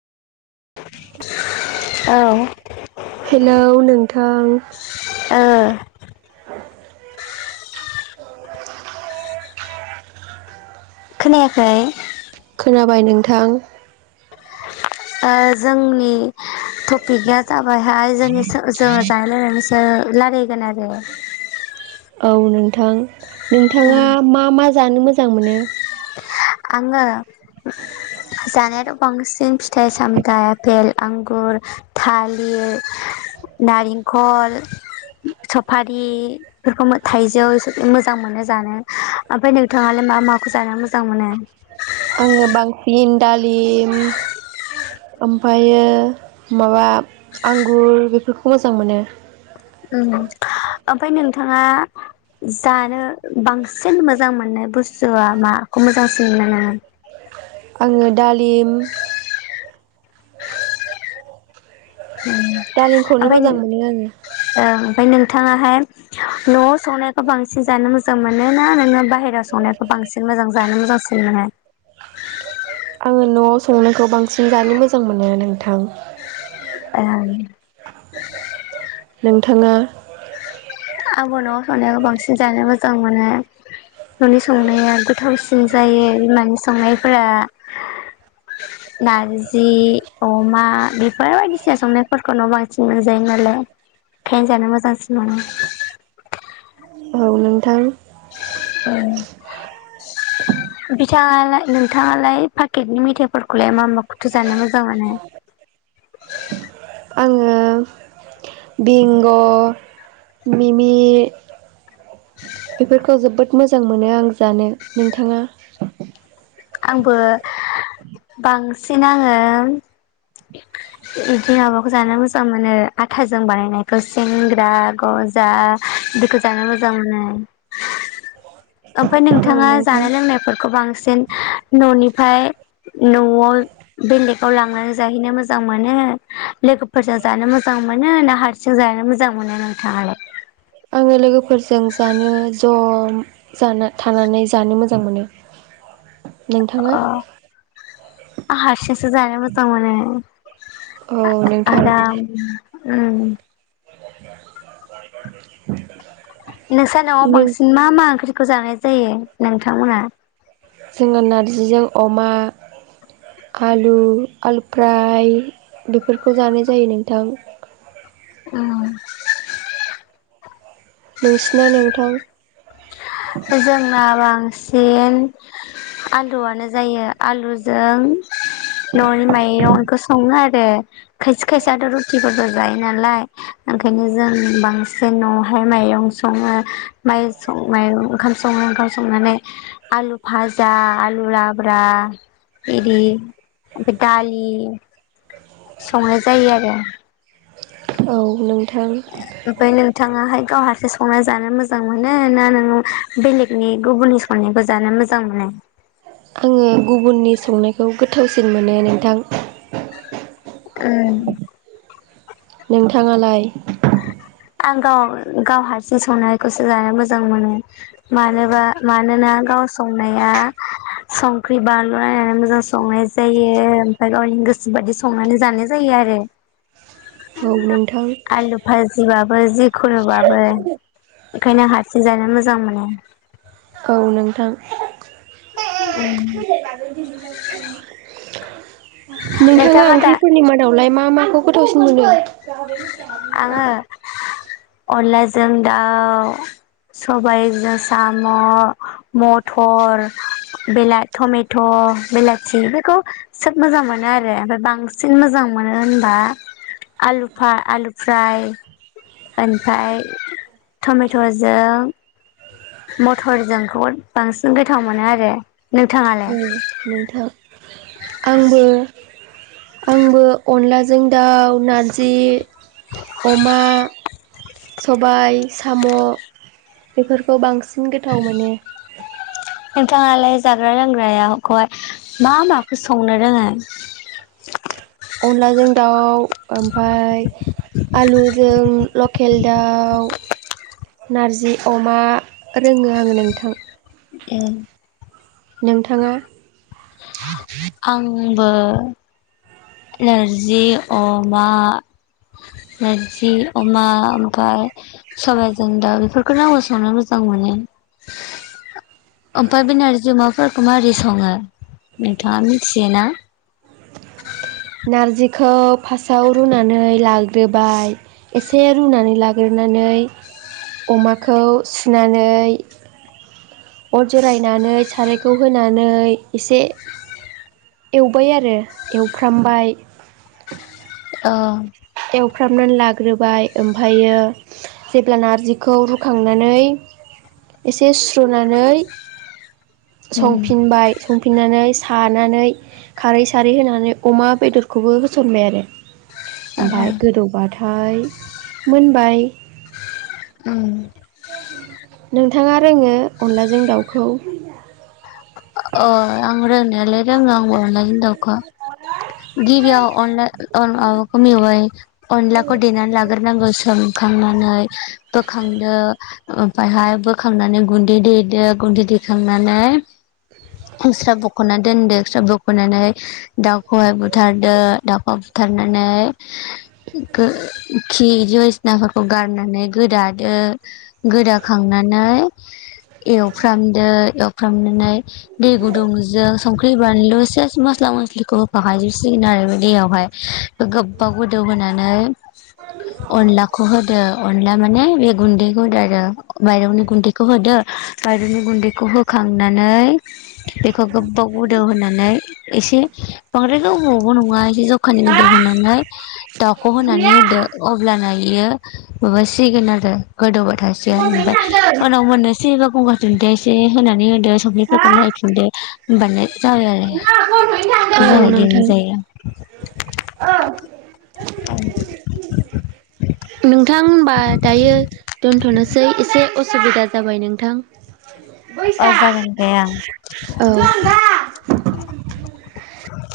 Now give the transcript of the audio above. औ हेलौ नोंथां ओ खोनायाखै? खोनाबाय नोंथां। ओ जोंनि टपिकआ जाबायहाय जोंनि सो जोङो जानाय लोनायनिसो रायलायगोन आरो। औ नोंथां। नोंथाङा मा-मा जानो मोजां मोनो? आङो जानायाथ' बांसिन फिथाइ सामथाइ आपेल आंगुर थालिर नारेंखल सफारिफोरखौ थाइजौ मोजां मोनो जानो, ओमफ्राय नोंथाङालाय मा माखौ जानो मोजां मोनो? [inaudible] आङो बांसिन दालिम ओमफ्रायो माबा आंगुर बेफोरखौ मोजां मोनो। उम ओमफाय नोंथाङा जानो बांसिन मोजां मोननाय बुस्थुआ माखौ मोजांसिन मोनो? आङो दालिम उम दालिमखौनो ओमफाय नों मोजां मोनो आङो ओ ओमफाय नों नोंथाङाहाय न'आव संनायखौ बांसिन जानो मोजां मोनो ना नोङो बाहेरायाव संनायखौ बांसिन मोजां जानो मोजांसिन मोनो आङो न'आव संनायखौ बांसिन जानो मोजां मोनो नोंथां ए नोंथाङा? आंबो न'आव संनायखौ बांसिन जानो मोजां मोनो न'नि संनाया गोथावसिन जायो बिमानि संनायफोरा नारजि अमा बेफोर बायदिसिना संनायफोरखौ न' बांसिन मोनजायो नालाय ओंखायनो जानो मोजांसिन मोनो। औ नोंथां ओ बिथाङाला नोंथाङालाय पाकेटनि मेथायाइफोरखौलाय मा-मा खौथो जानो मोजां मोनो? आङो बिंग' मिमि बेफोरखौ जोबोद मोजां मोनो आं जानो, नोंथाङा? आंबो बांसिन आङो बिदि माबाखौ जानो मोजां मोनो आथाजों बानायनायखौ सेंग्रा गजा बिदिखौ जानो मोजां मोनो, ओमफ्राय नों औ नोंथाङा नोंथां जानाय लोंनायफोरखौ बांसिन न'निफ्राय न'आव बेले लेकआव लांनानै जाहैनो मोजां मोनो लोगोफोरजों जानो मोजां मोनो ना हारसिं जानो मोजां मोनो नोंथाङालाय आङो लोगोफोरजों जानो ज' जानो थानानै जानो मोजां मोनो अ नोंथाङा हारसिंसो जानो मोजां मोनो औ नोंथां आ-आराम उम [inaudible] नोंसा न'आव बांसिन मा-मा ओंख्रि खौ जानाय जायो नोंथांमोना? जोङो नारजिजों अमा, आलु, आलु फ्राय बेफोरखौ जानाय जायो नोंथां। उम [unintelligible] नोंसिना नोंथां? जोंना रां बांसिन आलुआनो जायो आलुजों न'नि माइरंखौ सङो आरो खायसे खायसेथ' रुटिफोरबो जायो नालाय ओंखायनो जों बांसिन न'आवहाय माइरं सङो माइ माइरं ओंखाम सङो ओंखाम संनानै आलु भाजा आलु लाब्रा इदि ओमफ्राय दालि संनाय जायो आरो। नों थां थाङाहाय गावहारसि संना जानो मोजां मोनो ना नोंङो बेलेगनि गुबुननि संनायखौ जानो मोजां मोनो? आङो गुबुननि संनायखौ गोथावसिन मोनो नोंथां। ओम नोंथाङालाय? आं गाव गाव हारसिं संनायखौसो जानो मोजां मोनो मानोबा मानोना गाव संनाया संख्रि बानलु नायनानै मोजां संनाय जायो ओमफाय गावनि गोसो बायि संनानै जानाय जायो आरो। औ नोंथां। बाबो जि खलोबाबो ओंखायनो हारसिं जानो मोजां मोनो। औ नोंथां। नोंथाङा नोंथाङा मा दा ओंख्रिफोरनि मादावलाय मा मा माखौ गोथावसिन मोनो? आङो [unintelligible] अनलाजों दाउ सबाइजों साम' मथर‌ बेला टमेट' बिलाथि बेखौ सोब मोजां मोनो आरो ओमफ्राय बांसिन मोजां मोनो होनबा आलु फा आलु फ्राय ओमफ्राय टमेट'जों मथरजोंखौ बांसिन गोथाव मोनो आरो। औ नोंथाङालाय? नोंथां आंबो आंबो अनलाजों दाउ नारजि अमा सबाय साम' बेफोरखौ बांसिन गोथाव मोनो। नोंथाङालाय जाग्रा लोंग्राया खौहाय मा माखौ संनो रोङो? अनलाजों दाउ ओमफ्राय आलुजों लकेल दाउ नारजि अमा रोङो आङो नोंथां। उम। नोंथाङा? [unintelligible] बो नारजि अमा नारजि अमा ओमफ्राय सबायजों दाउ बेफोरखौनो आबो संनो मोजां मोनो। ओमफ्राय बे नारजि अमाफोरखौ माबोरै सङो नोंथाङा मिथियोना? नारजिखौ फार्स्टआव रुनानै लाग्रोबाय एसे रुनानै लाग्रोनानै अमाखौ सुनानै अर जरायनानै सारायखौ होनानै एसे एवबाय आरो एवफ्रामबाय ओ। एवफ्रामनानै लाग्रोबाय ओमफ्रायो जेब्ला नारजिखौ रुखांनानै एसे सुस्रनानै उम संफिनबाय संफिननानै सानानै खारै सारै होनानै अमा बेदरखौबो होसनबाय आरो। ओमफ्राय गोदौबाथाय मोनबाय। उम नोंथाङा रोङो अनलाजों दाउखौ? अ आं रोंनायालाय रोङो आंबो हिनजावखौ गिबियाव अनला अन माबाखौ मेवाइ अनलाखौ देनानै लाग्रोनांगौ सोमखांनानै बोखांदो ओमफफ्रायहाय बोखांनानै गुन्दै देदो गुन्दै देखांनानै मुस्रा बख'ना दोनदो। स्रा बोख'नानै दाउखौहाय बुथारदो दाउखौ बुथारनानै गोखि दिसिनाफोरखौ गारनानै गोदादो गोदाखांनानै एवफ्रामदो। फ्रामनानै। दै गुदुंजों सं थैबानोल' सेस मस्ला मस्लिखौ होफाखायजोबसिगोन आरो बे दैयावहाय गोबाव गोदौ होनोनानै। अनलाखौह होदो। अनला माने बे गुन्दैखौ होदो आरो। मायरंनि गुन्दैखौ होदो। बरौनि गुन्दैखौ होखांनानै। बेखौ गोबाव गोदौ होनानै। एसे। बांद्राय गोबावबो नङा एसे जखानि गोदौ होनानै दाउखौ होनानै होदो अब्लानो। बियो माबासिगोन आरो। गोदौबाय थासै ओमफ्राय उनाव मोननोसै बा गंगार दुन्दिया एसे। होनानै होदो संखिफो नायफिदो होनबानो। जाबाय आरो जाय नोंथा। होनबा दायो दोन्थ'नोसै एसे असुबिदा जाबाय नोंथां। अ जागोन दे आं औ